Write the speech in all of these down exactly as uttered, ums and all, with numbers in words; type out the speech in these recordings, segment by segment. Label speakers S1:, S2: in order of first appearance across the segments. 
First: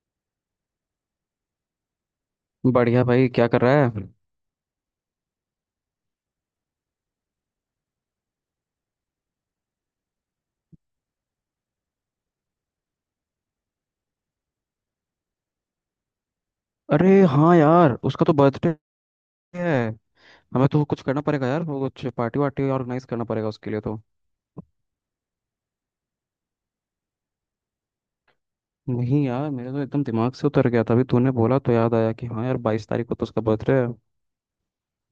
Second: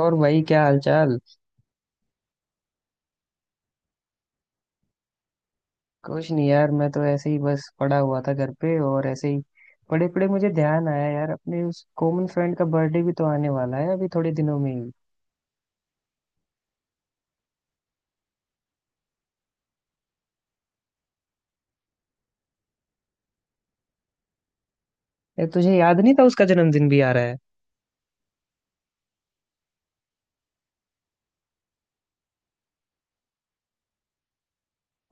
S1: और भाई, क्या हालचाल।
S2: बढ़िया भाई क्या कर रहा है।
S1: कुछ नहीं यार, मैं तो ऐसे ही बस पड़ा हुआ था घर पे, और ऐसे ही पड़े पड़े मुझे ध्यान आया यार, अपने उस कॉमन फ्रेंड का बर्थडे भी तो आने वाला है अभी थोड़े दिनों में ही।
S2: अरे हाँ यार उसका तो बर्थडे है। हमें तो कुछ करना पड़ेगा यार, वो कुछ पार्टी वार्टी ऑर्गेनाइज करना पड़ेगा उसके लिए तो।
S1: यार, तुझे याद नहीं था उसका जन्मदिन भी आ रहा है?
S2: नहीं यार, मेरे तो एकदम दिमाग से उतर गया था, अभी तूने बोला तो याद आया कि हाँ यार बाईस तारीख को तो उसका बर्थडे है।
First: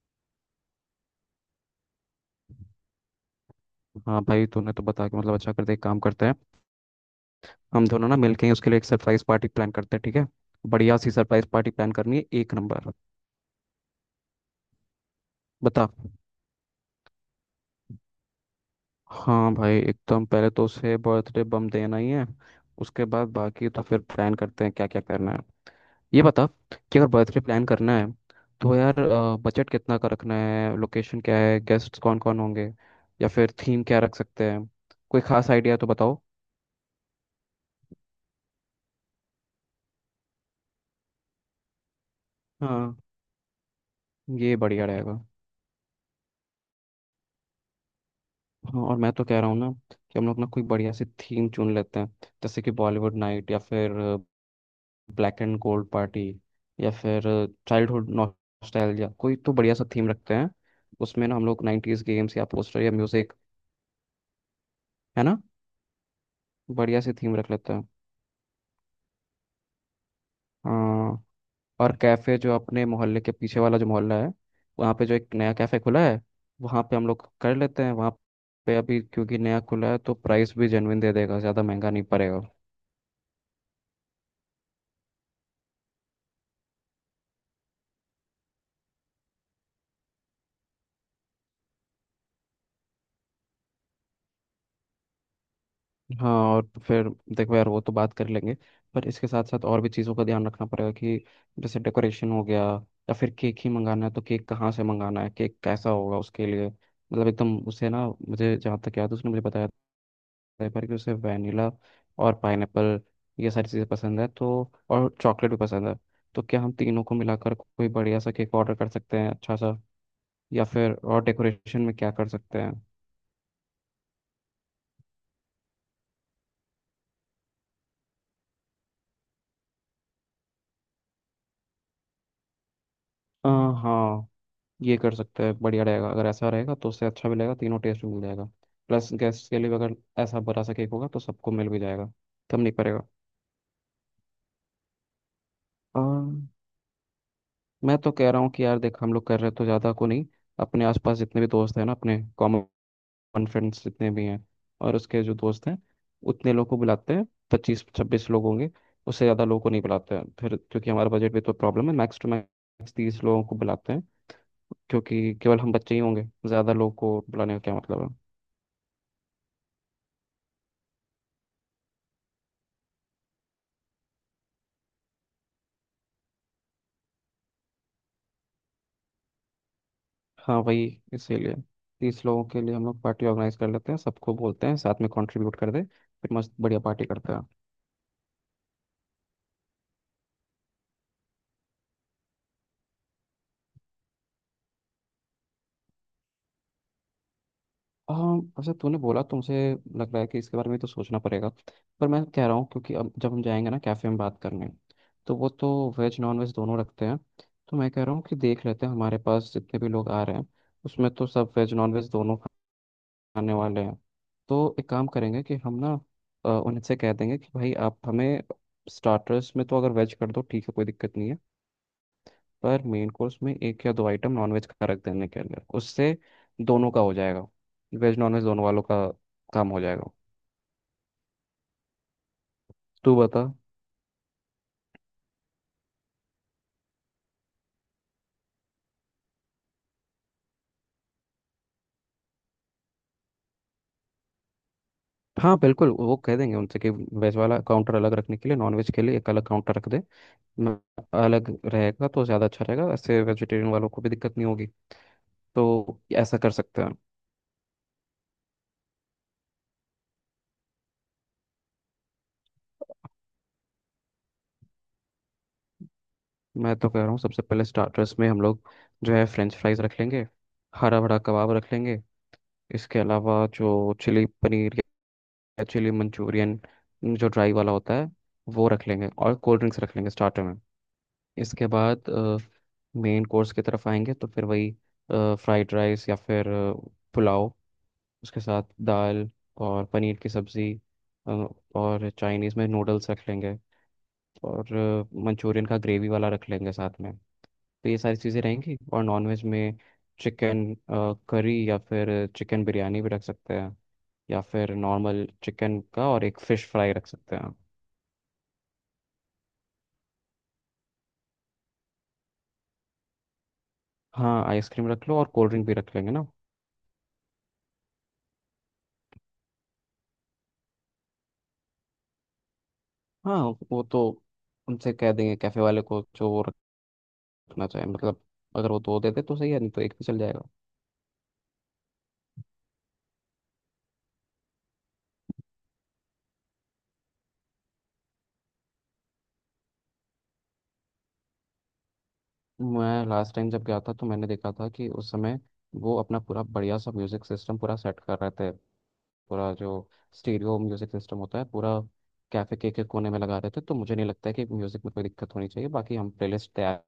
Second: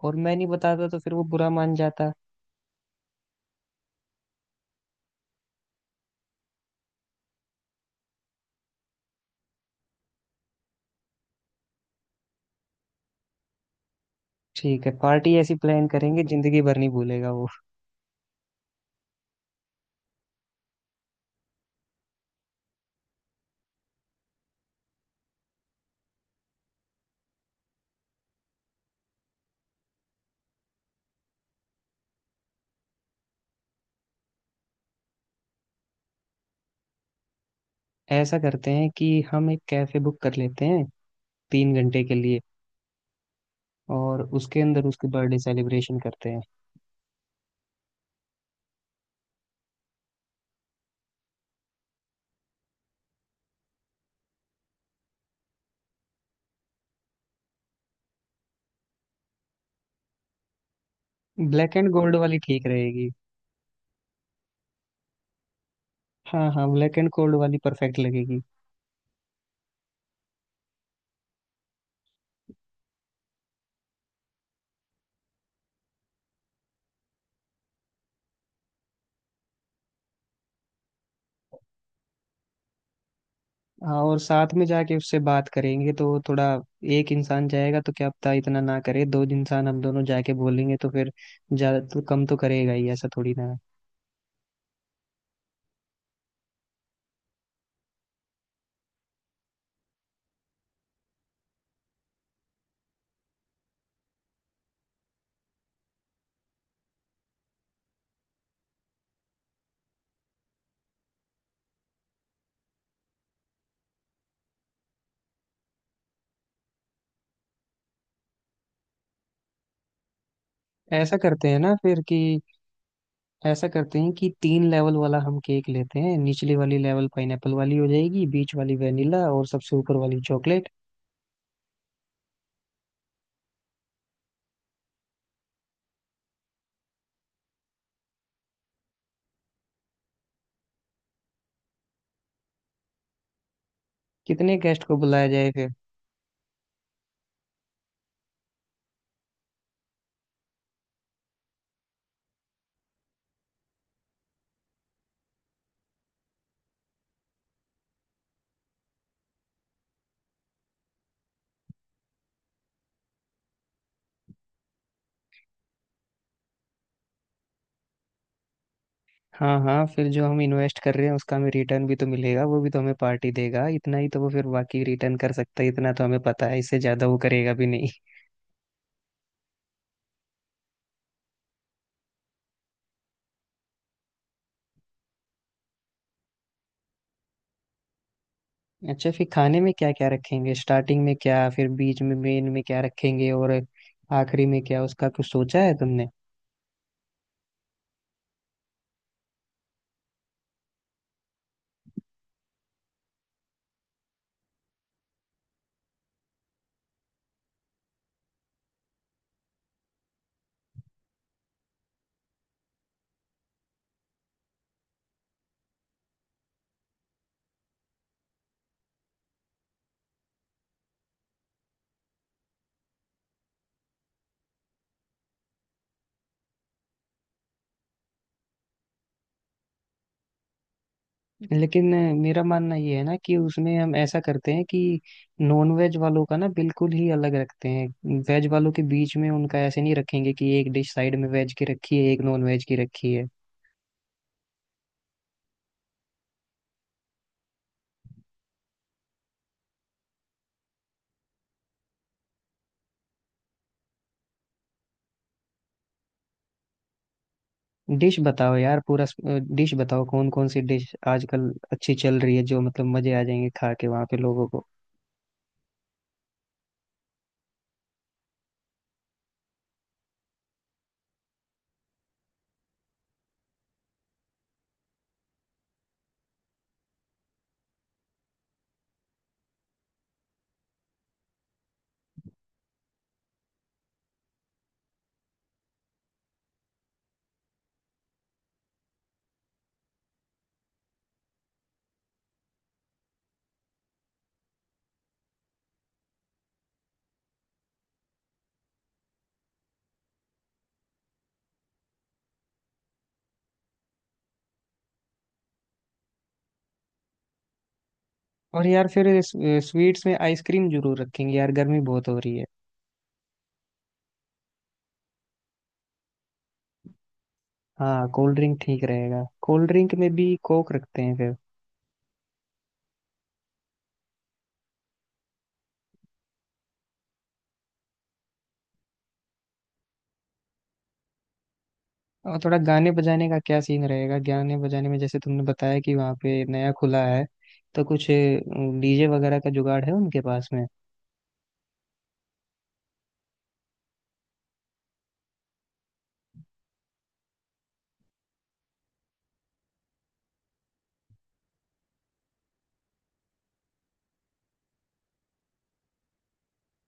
S1: और मैं नहीं बताता तो फिर वो बुरा मान जाता।
S2: हाँ भाई, तूने तो बता के मतलब अच्छा, करते एक काम करते हैं, हम दोनों ना मिलके ही उसके लिए एक सरप्राइज पार्टी प्लान करते हैं, ठीक है। बढ़िया सी सरप्राइज पार्टी प्लान करनी है, एक नंबर।
S1: ठीक है, पार्टी ऐसी
S2: बता।
S1: प्लान करेंगे जिंदगी भर नहीं भूलेगा वो।
S2: हाँ भाई, एकदम पहले तो उसे बर्थडे बम देना ही है, उसके बाद बाकी तो फिर प्लान करते हैं क्या क्या करना है। ये बता कि अगर बर्थडे प्लान करना है तो यार बजट कितना का रखना है, लोकेशन क्या है, गेस्ट कौन कौन होंगे, या फिर थीम क्या रख सकते हैं। कोई खास आइडिया तो बताओ।
S1: ऐसा करते हैं कि हम एक कैफे बुक कर लेते हैं तीन घंटे के लिए,
S2: हाँ,
S1: और
S2: ये
S1: उसके अंदर
S2: बढ़िया
S1: उसकी
S2: रहेगा।
S1: बर्थडे सेलिब्रेशन करते हैं।
S2: हाँ, और मैं तो कह रहा हूँ ना कि हम लोग ना कोई बढ़िया सी थीम चुन लेते हैं, जैसे कि बॉलीवुड नाइट, या फिर ब्लैक एंड गोल्ड पार्टी, या फिर चाइल्डहुड नॉस्टैल्जिया, कोई तो बढ़िया सा थीम रखते हैं। उसमें ना हम लोग
S1: black and
S2: nineties
S1: gold
S2: games
S1: वाली
S2: या
S1: ठीक
S2: पोस्टर या
S1: रहेगी।
S2: म्यूजिक, है ना।
S1: हाँ हाँ, ब्लैक
S2: बढ़िया
S1: एंड
S2: सी
S1: गोल्ड
S2: थीम रख
S1: वाली
S2: लेते हैं।
S1: परफेक्ट लगेगी।
S2: हाँ, और कैफ़े, जो अपने मोहल्ले के पीछे वाला जो मोहल्ला है वहाँ पे जो एक नया कैफ़े खुला है वहाँ पे हम लोग कर लेते हैं। वहाँ पे अभी क्योंकि नया खुला है तो प्राइस भी जेन्युइन दे देगा, ज़्यादा महंगा नहीं पड़ेगा।
S1: हाँ, और साथ में जाके उससे बात करेंगे तो थोड़ा, एक इंसान जाएगा तो क्या पता इतना ना करे, दो इंसान हम दोनों जाके बोलेंगे तो फिर ज्यादा तो कम तो करेगा ही, ऐसा थोड़ी ना
S2: हाँ, और फिर देखो यार, वो तो बात कर लेंगे, पर इसके साथ साथ और भी चीज़ों का ध्यान रखना पड़ेगा, कि जैसे डेकोरेशन हो गया, या फिर केक ही मंगाना है तो केक कहाँ से मंगाना है, केक कैसा होगा उसके लिए। मतलब एकदम उसे ना, मुझे जहाँ तक याद है उसने मुझे बताया है, पर कि उसे वैनिला और पाइनएप्पल ये सारी चीज़ें पसंद है तो, और चॉकलेट भी पसंद है। तो क्या हम तीनों को मिलाकर कोई बढ़िया सा केक ऑर्डर कर सकते हैं अच्छा सा, या फिर
S1: है। ऐसा
S2: और
S1: करते हैं ना
S2: डेकोरेशन में
S1: फिर
S2: क्या
S1: कि
S2: कर सकते हैं।
S1: ऐसा करते हैं कि तीन लेवल वाला हम केक लेते हैं, निचली वाली लेवल पाइनएप्पल वाली हो जाएगी, बीच वाली वेनिला, और सबसे ऊपर वाली चॉकलेट।
S2: अ, हाँ, ये कर सकते हैं, बढ़िया रहेगा। अगर ऐसा रहेगा तो उससे अच्छा भी लगेगा, तीनों टेस्ट भी मिल जाएगा, प्लस गेस्ट के लिए भी अगर ऐसा बड़ा सा केक होगा तो सबको मिल भी जाएगा, कम नहीं पड़ेगा।
S1: कितने गेस्ट को बुलाया जाए फिर?
S2: अम, मैं तो कह रहा हूँ कि यार देख, हम लोग कर रहे हैं तो ज़्यादा को नहीं। अपने आसपास जितने भी दोस्त हैं ना, अपने कॉमन फ्रेंड्स जितने भी हैं, और उसके जो दोस्त हैं, उतने लोग को बुलाते हैं, पच्चीस छब्बीस लोग होंगे। उससे ज़्यादा लोगों को नहीं बुलाते हैं फिर, क्योंकि हमारा बजट भी तो प्रॉब्लम है, मैक्स टू मैक्स तीस लोगों को बुलाते हैं। क्योंकि केवल हम बच्चे ही होंगे, ज़्यादा लोगों को बुलाने का क्या मतलब है।
S1: हाँ हाँ, फिर जो हम इन्वेस्ट कर रहे हैं उसका हमें रिटर्न भी तो मिलेगा, वो भी तो हमें पार्टी देगा इतना ही, तो वो फिर बाकी रिटर्न कर सकता है इतना तो हमें पता है, इससे ज्यादा वो करेगा भी नहीं।
S2: हाँ वही, इसीलिए तीस लोगों के लिए हम लोग पार्टी ऑर्गेनाइज कर लेते हैं, सबको बोलते हैं साथ में कंट्रीब्यूट कर दे, फिर मस्त बढ़िया पार्टी करते हैं।
S1: अच्छा, फिर खाने में क्या क्या रखेंगे, स्टार्टिंग में क्या, फिर बीच में मेन में क्या रखेंगे, और आखिरी में क्या, उसका कुछ सोचा है तुमने?
S2: हाँ, वैसे तूने बोला तुमसे लग रहा है कि इसके बारे में तो सोचना पड़ेगा। पर मैं कह रहा हूँ, क्योंकि अब जब हम जाएंगे ना कैफ़े में बात करने, तो वो तो वेज नॉन वेज दोनों रखते हैं। तो मैं कह रहा हूँ कि देख लेते हैं, हमारे पास जितने भी लोग आ रहे हैं उसमें तो सब वेज नॉन वेज दोनों खाने वाले हैं। तो एक काम करेंगे कि हम ना अ, उनसे कह देंगे कि भाई आप हमें स्टार्टर्स में तो अगर वेज कर दो ठीक है, कोई दिक्कत नहीं है, पर मेन कोर्स में एक या दो आइटम नॉनवेज का रख देने के अंदर उससे दोनों का हो जाएगा, वेज नॉनवेज दोनों वालों का काम हो जाएगा।
S1: लेकिन अ, मेरा मानना ये है
S2: तू
S1: ना, कि
S2: बता।
S1: उसमें हम ऐसा करते हैं कि नॉन वेज वालों का ना बिल्कुल ही अलग रखते हैं, वेज वालों के बीच में उनका ऐसे नहीं रखेंगे कि एक डिश साइड में वेज की रखी है, एक नॉन वेज की रखी है।
S2: हाँ बिल्कुल, वो कह देंगे उनसे कि वेज वाला काउंटर अलग रखने के लिए, नॉनवेज के लिए एक अलग काउंटर रख दे। न- अलग रहेगा तो ज़्यादा अच्छा रहेगा, ऐसे वेजिटेरियन वालों को भी दिक्कत नहीं होगी, तो ऐसा कर सकते हैं।
S1: डिश बताओ यार पूरा, डिश बताओ कौन कौन सी डिश आजकल अच्छी चल रही है, जो मतलब मजे आ जाएंगे खा के वहां पे लोगों को।
S2: मैं तो कह रहा हूँ सबसे पहले स्टार्टर्स में हम लोग जो है फ्रेंच फ्राइज रख लेंगे, हरा भरा कबाब रख लेंगे। इसके अलावा जो चिली पनीर, चिली मंचूरियन जो ड्राई वाला होता है वो रख लेंगे, और कोल्ड ड्रिंक्स रख लेंगे स्टार्टर में। इसके बाद मेन कोर्स की तरफ आएंगे, तो फिर वही फ्राइड राइस, या फिर अ, पुलाव, उसके साथ दाल और पनीर की सब्ज़ी, अ, और चाइनीज़ में नूडल्स रख लेंगे, और मंचूरियन का ग्रेवी वाला रख लेंगे साथ में। तो ये सारी चीज़ें रहेंगी। और नॉनवेज में चिकन करी, या फिर चिकन बिरयानी भी रख सकते हैं, या फिर नॉर्मल चिकन का और एक फ़िश फ्राई रख सकते हैं।
S1: और यार, फिर इस- स्वीट्स में आइसक्रीम जरूर रखेंगे यार, गर्मी बहुत हो रही है।
S2: हाँ, आइसक्रीम रख लो, और कोल्ड ड्रिंक भी रख लेंगे ना।
S1: हाँ, कोल्ड ड्रिंक ठीक रहेगा, कोल्ड ड्रिंक में भी कोक रखते हैं फिर।
S2: हाँ, वो तो उनसे कह देंगे कैफ़े वाले को जो वो रखना चाहे। मतलब अगर वो दो दे दे तो सही है, नहीं तो एक भी चल जाएगा।
S1: और थोड़ा गाने बजाने का क्या सीन रहेगा, गाने बजाने में? जैसे तुमने बताया कि वहाँ पे नया खुला है, तो कुछ डीजे वगैरह का जुगाड़ है उनके पास में?
S2: मैं लास्ट टाइम जब गया था तो मैंने देखा था कि उस समय वो अपना पूरा बढ़िया सा म्यूज़िक सिस्टम पूरा सेट कर रहे थे। पूरा जो स्टीरियो म्यूजिक सिस्टम होता है पूरा कैफे के, के कोने में लगा देते हैं, तो मुझे नहीं लगता है कि म्यूजिक में कोई दिक्कत होनी चाहिए। बाकी हम प्लेलिस्ट तैयार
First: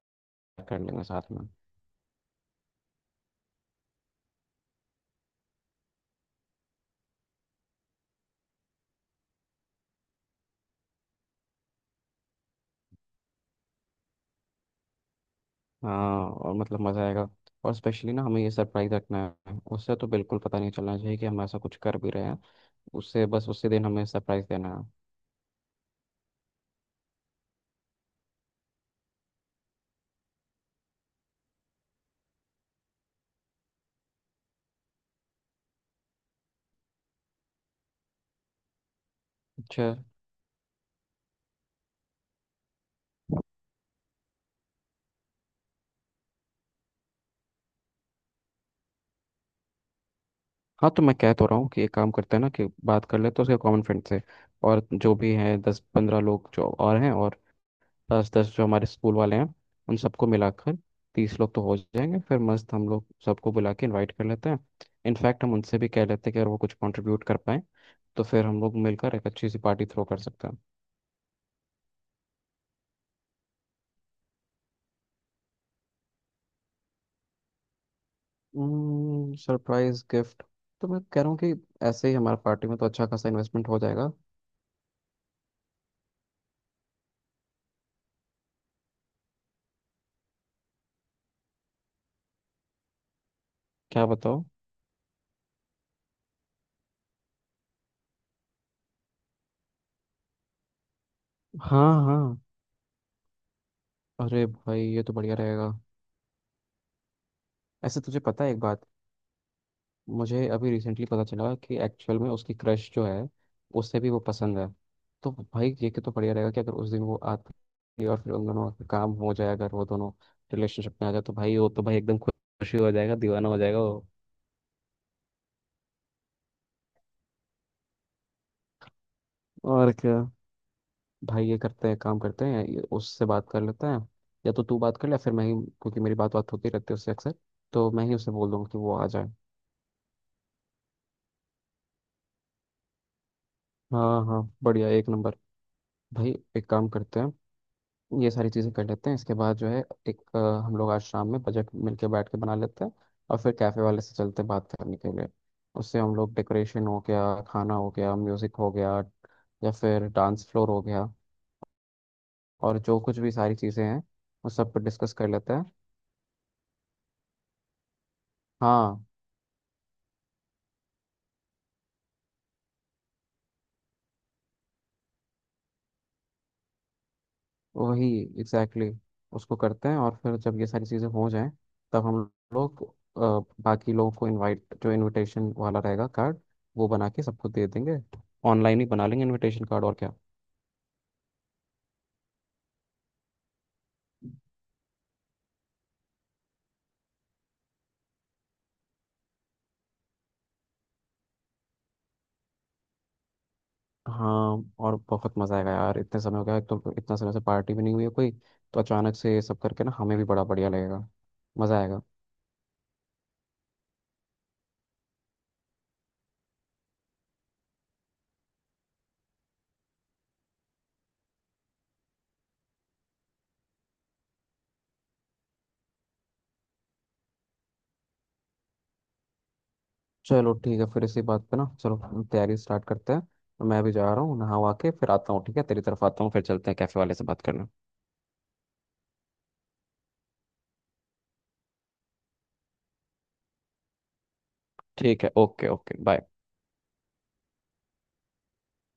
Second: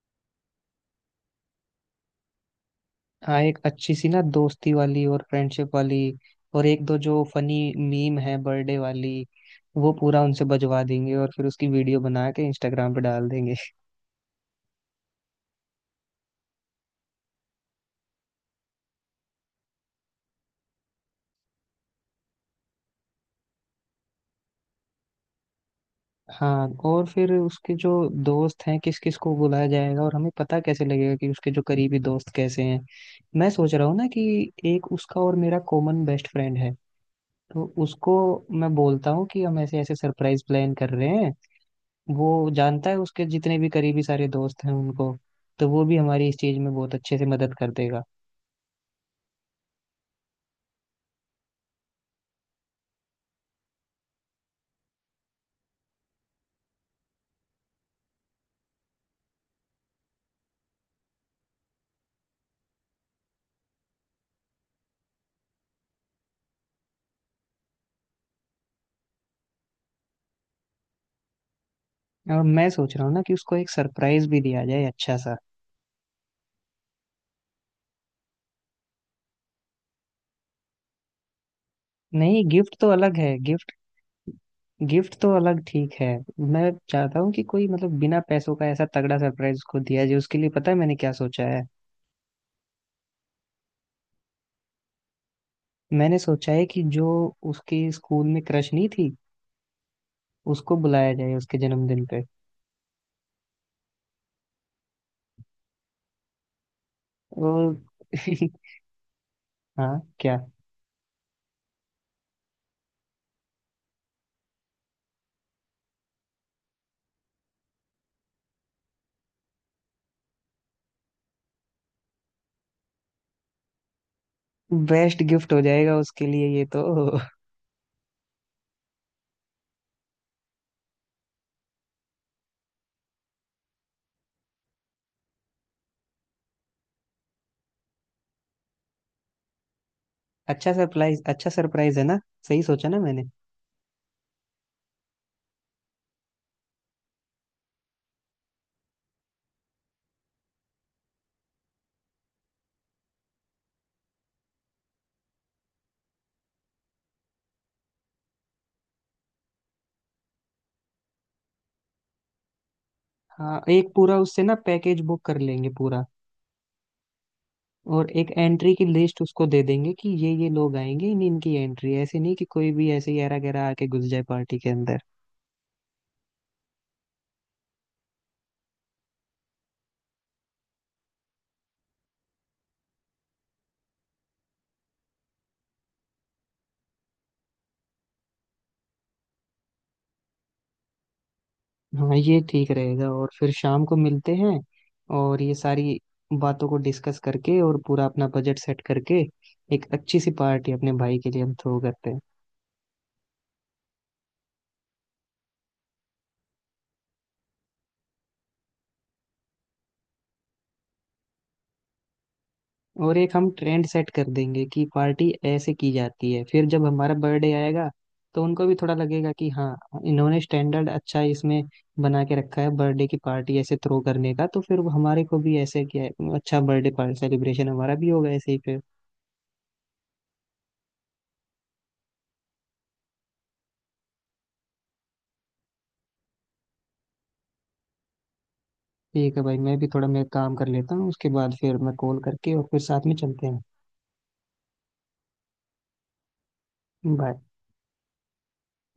S2: कर लेंगे साथ में।
S1: हाँ, एक अच्छी सी ना दोस्ती वाली और फ्रेंडशिप वाली, और एक दो जो फनी मीम है बर्थडे वाली, वो पूरा उनसे बजवा देंगे, और फिर उसकी वीडियो बना के इंस्टाग्राम पे डाल देंगे।
S2: हाँ, और मतलब मज़ा आएगा। और स्पेशली ना, हमें ये सरप्राइज रखना है, उससे तो बिल्कुल पता नहीं चलना चाहिए कि हम ऐसा कुछ कर भी रहे हैं। उससे बस उसी दिन हमें सरप्राइज देना है।
S1: हाँ, और फिर उसके जो दोस्त हैं किस किस को बुलाया जाएगा, और हमें पता कैसे लगेगा कि उसके जो करीबी दोस्त कैसे हैं? मैं सोच रहा हूँ ना कि एक उसका और मेरा कॉमन बेस्ट फ्रेंड है, तो उसको मैं बोलता हूँ कि हम ऐसे
S2: अच्छा।
S1: ऐसे सरप्राइज प्लान कर रहे हैं। वो जानता है उसके जितने भी करीबी सारे दोस्त हैं उनको, तो वो भी हमारी इस चीज में बहुत अच्छे से मदद कर देगा।
S2: हाँ, तो मैं कह तो रहा हूँ कि एक काम करते हैं ना कि बात कर लेते हैं उसके कॉमन फ्रेंड से, और जो भी हैं दस पंद्रह लोग जो और हैं, और दस दस जो हमारे स्कूल वाले हैं, उन सबको मिलाकर तीस लोग तो हो जाएंगे। फिर मस्त हम लोग सबको बुला के इनवाइट कर लेते हैं। इनफैक्ट हम उनसे भी कह लेते हैं कि अगर वो कुछ कंट्रीब्यूट कर पाए तो फिर हम लोग मिलकर एक अच्छी सी पार्टी थ्रो कर सकते हैं।
S1: और मैं सोच रहा हूँ ना कि उसको एक सरप्राइज भी दिया जाए, अच्छा सा।
S2: सरप्राइज गिफ्ट, तो मैं कह रहा हूँ कि ऐसे ही हमारा
S1: नहीं,
S2: पार्टी
S1: गिफ्ट
S2: में तो
S1: तो
S2: अच्छा
S1: अलग
S2: खासा
S1: है,
S2: इन्वेस्टमेंट
S1: गिफ्ट।
S2: हो जाएगा।
S1: गिफ्ट तो अलग, ठीक है। मैं चाहता हूँ कि कोई मतलब बिना पैसों का ऐसा तगड़ा सरप्राइज उसको दिया जाए, उसके लिए पता है मैंने क्या सोचा है?
S2: क्या बताओ।
S1: मैंने सोचा है कि जो उसके स्कूल में क्रश नहीं थी, उसको बुलाया जाए उसके
S2: हाँ
S1: जन्मदिन
S2: हाँ,
S1: पे।
S2: अरे भाई ये तो बढ़िया रहेगा।
S1: और
S2: ऐसे तुझे पता है एक बात,
S1: हाँ क्या।
S2: मुझे अभी रिसेंटली पता चला कि एक्चुअल में उसकी क्रश जो है उससे भी वो पसंद है। तो भाई ये कि तो बढ़िया रहेगा, कि अगर उस दिन वो आती है और फिर उन दोनों का काम हो जाए, अगर वो दोनों रिलेशनशिप में आ जाए तो भाई वो तो भाई एकदम खुशी हो जाएगा, दीवाना हो जाएगा वो।
S1: बेस्ट गिफ्ट हो जाएगा उसके लिए ये तो।
S2: और क्या। भाई ये करते हैं, काम करते हैं, ये उससे बात कर लेते हैं। या तो तू बात कर ले, फिर मैं ही, क्योंकि मेरी बात बात होती रहती है उससे अक्सर, तो मैं ही उसे बोल दूंगा कि वो आ जाए।
S1: अच्छा सरप्राइज, अच्छा सरप्राइज है ना, सही सोचा ना मैंने?
S2: हाँ हाँ, बढ़िया, एक नंबर। भाई एक काम करते हैं, ये सारी चीज़ें कर लेते हैं, इसके बाद जो है एक अ, हम लोग आज शाम में बजट मिलके बैठ के बना लेते हैं, और फिर कैफ़े वाले से चलते हैं बात करने के लिए। उससे हम लोग डेकोरेशन हो गया, खाना हो गया, म्यूज़िक हो गया, या फिर डांस फ्लोर हो गया, और जो कुछ भी सारी
S1: हाँ,
S2: चीज़ें
S1: एक
S2: हैं
S1: पूरा उससे
S2: वो
S1: ना
S2: सब पर
S1: पैकेज
S2: डिस्कस
S1: बुक
S2: कर
S1: कर
S2: लेते हैं।
S1: लेंगे पूरा। और एक एंट्री की
S2: हाँ
S1: लिस्ट उसको दे देंगे कि ये ये लोग आएंगे, इन इनकी एंट्री, ऐसे नहीं कि कोई भी ऐसे यारा गैरा आके घुस जाए पार्टी के अंदर।
S2: वही, एग्जैक्टली exactly, उसको करते हैं। और फिर जब ये सारी चीज़ें हो जाएं तब हम लोग अ, बाकी लोगों को इनवाइट, जो इनविटेशन वाला रहेगा कार्ड, वो बना के सबको दे देंगे। ऑनलाइन ही बना लेंगे इनविटेशन कार्ड, और क्या।
S1: हाँ ये ठीक रहेगा, और फिर शाम को मिलते हैं, और ये सारी बातों को डिस्कस करके और पूरा अपना बजट सेट करके एक अच्छी सी पार्टी अपने भाई के लिए हम थ्रो करते हैं।
S2: हाँ, और बहुत मजा आएगा यार, इतने समय हो गया, एक तो इतना समय से पार्टी भी नहीं हुई है कोई, तो अचानक से ये सब करके ना हमें भी बड़ा बढ़िया लगेगा, मजा आएगा।
S1: और एक हम ट्रेंड सेट कर देंगे कि पार्टी ऐसे की जाती है, फिर जब हमारा बर्थडे आएगा तो उनको भी थोड़ा लगेगा कि हाँ, इन्होंने स्टैंडर्ड अच्छा इसमें बना के रखा है बर्थडे की पार्टी ऐसे थ्रो करने का, तो फिर वो हमारे को भी ऐसे क्या, अच्छा बर्थडे पार्टी सेलिब्रेशन हमारा भी होगा ऐसे ही फिर।
S2: चलो ठीक है, फिर इसी बात पे ना चलो, तैयारी स्टार्ट करते हैं, तो मैं भी जा रहा हूँ नहा वहा के फिर आता हूँ। ठीक है, तेरी तरफ आता हूँ फिर चलते हैं कैफे वाले से बात करना।
S1: ठीक है भाई, मैं भी थोड़ा मेरा काम कर लेता हूँ, उसके बाद फिर मैं कॉल करके और फिर साथ में चलते हैं।
S2: ठीक है, ओके ओके, बाय।
S1: बाय।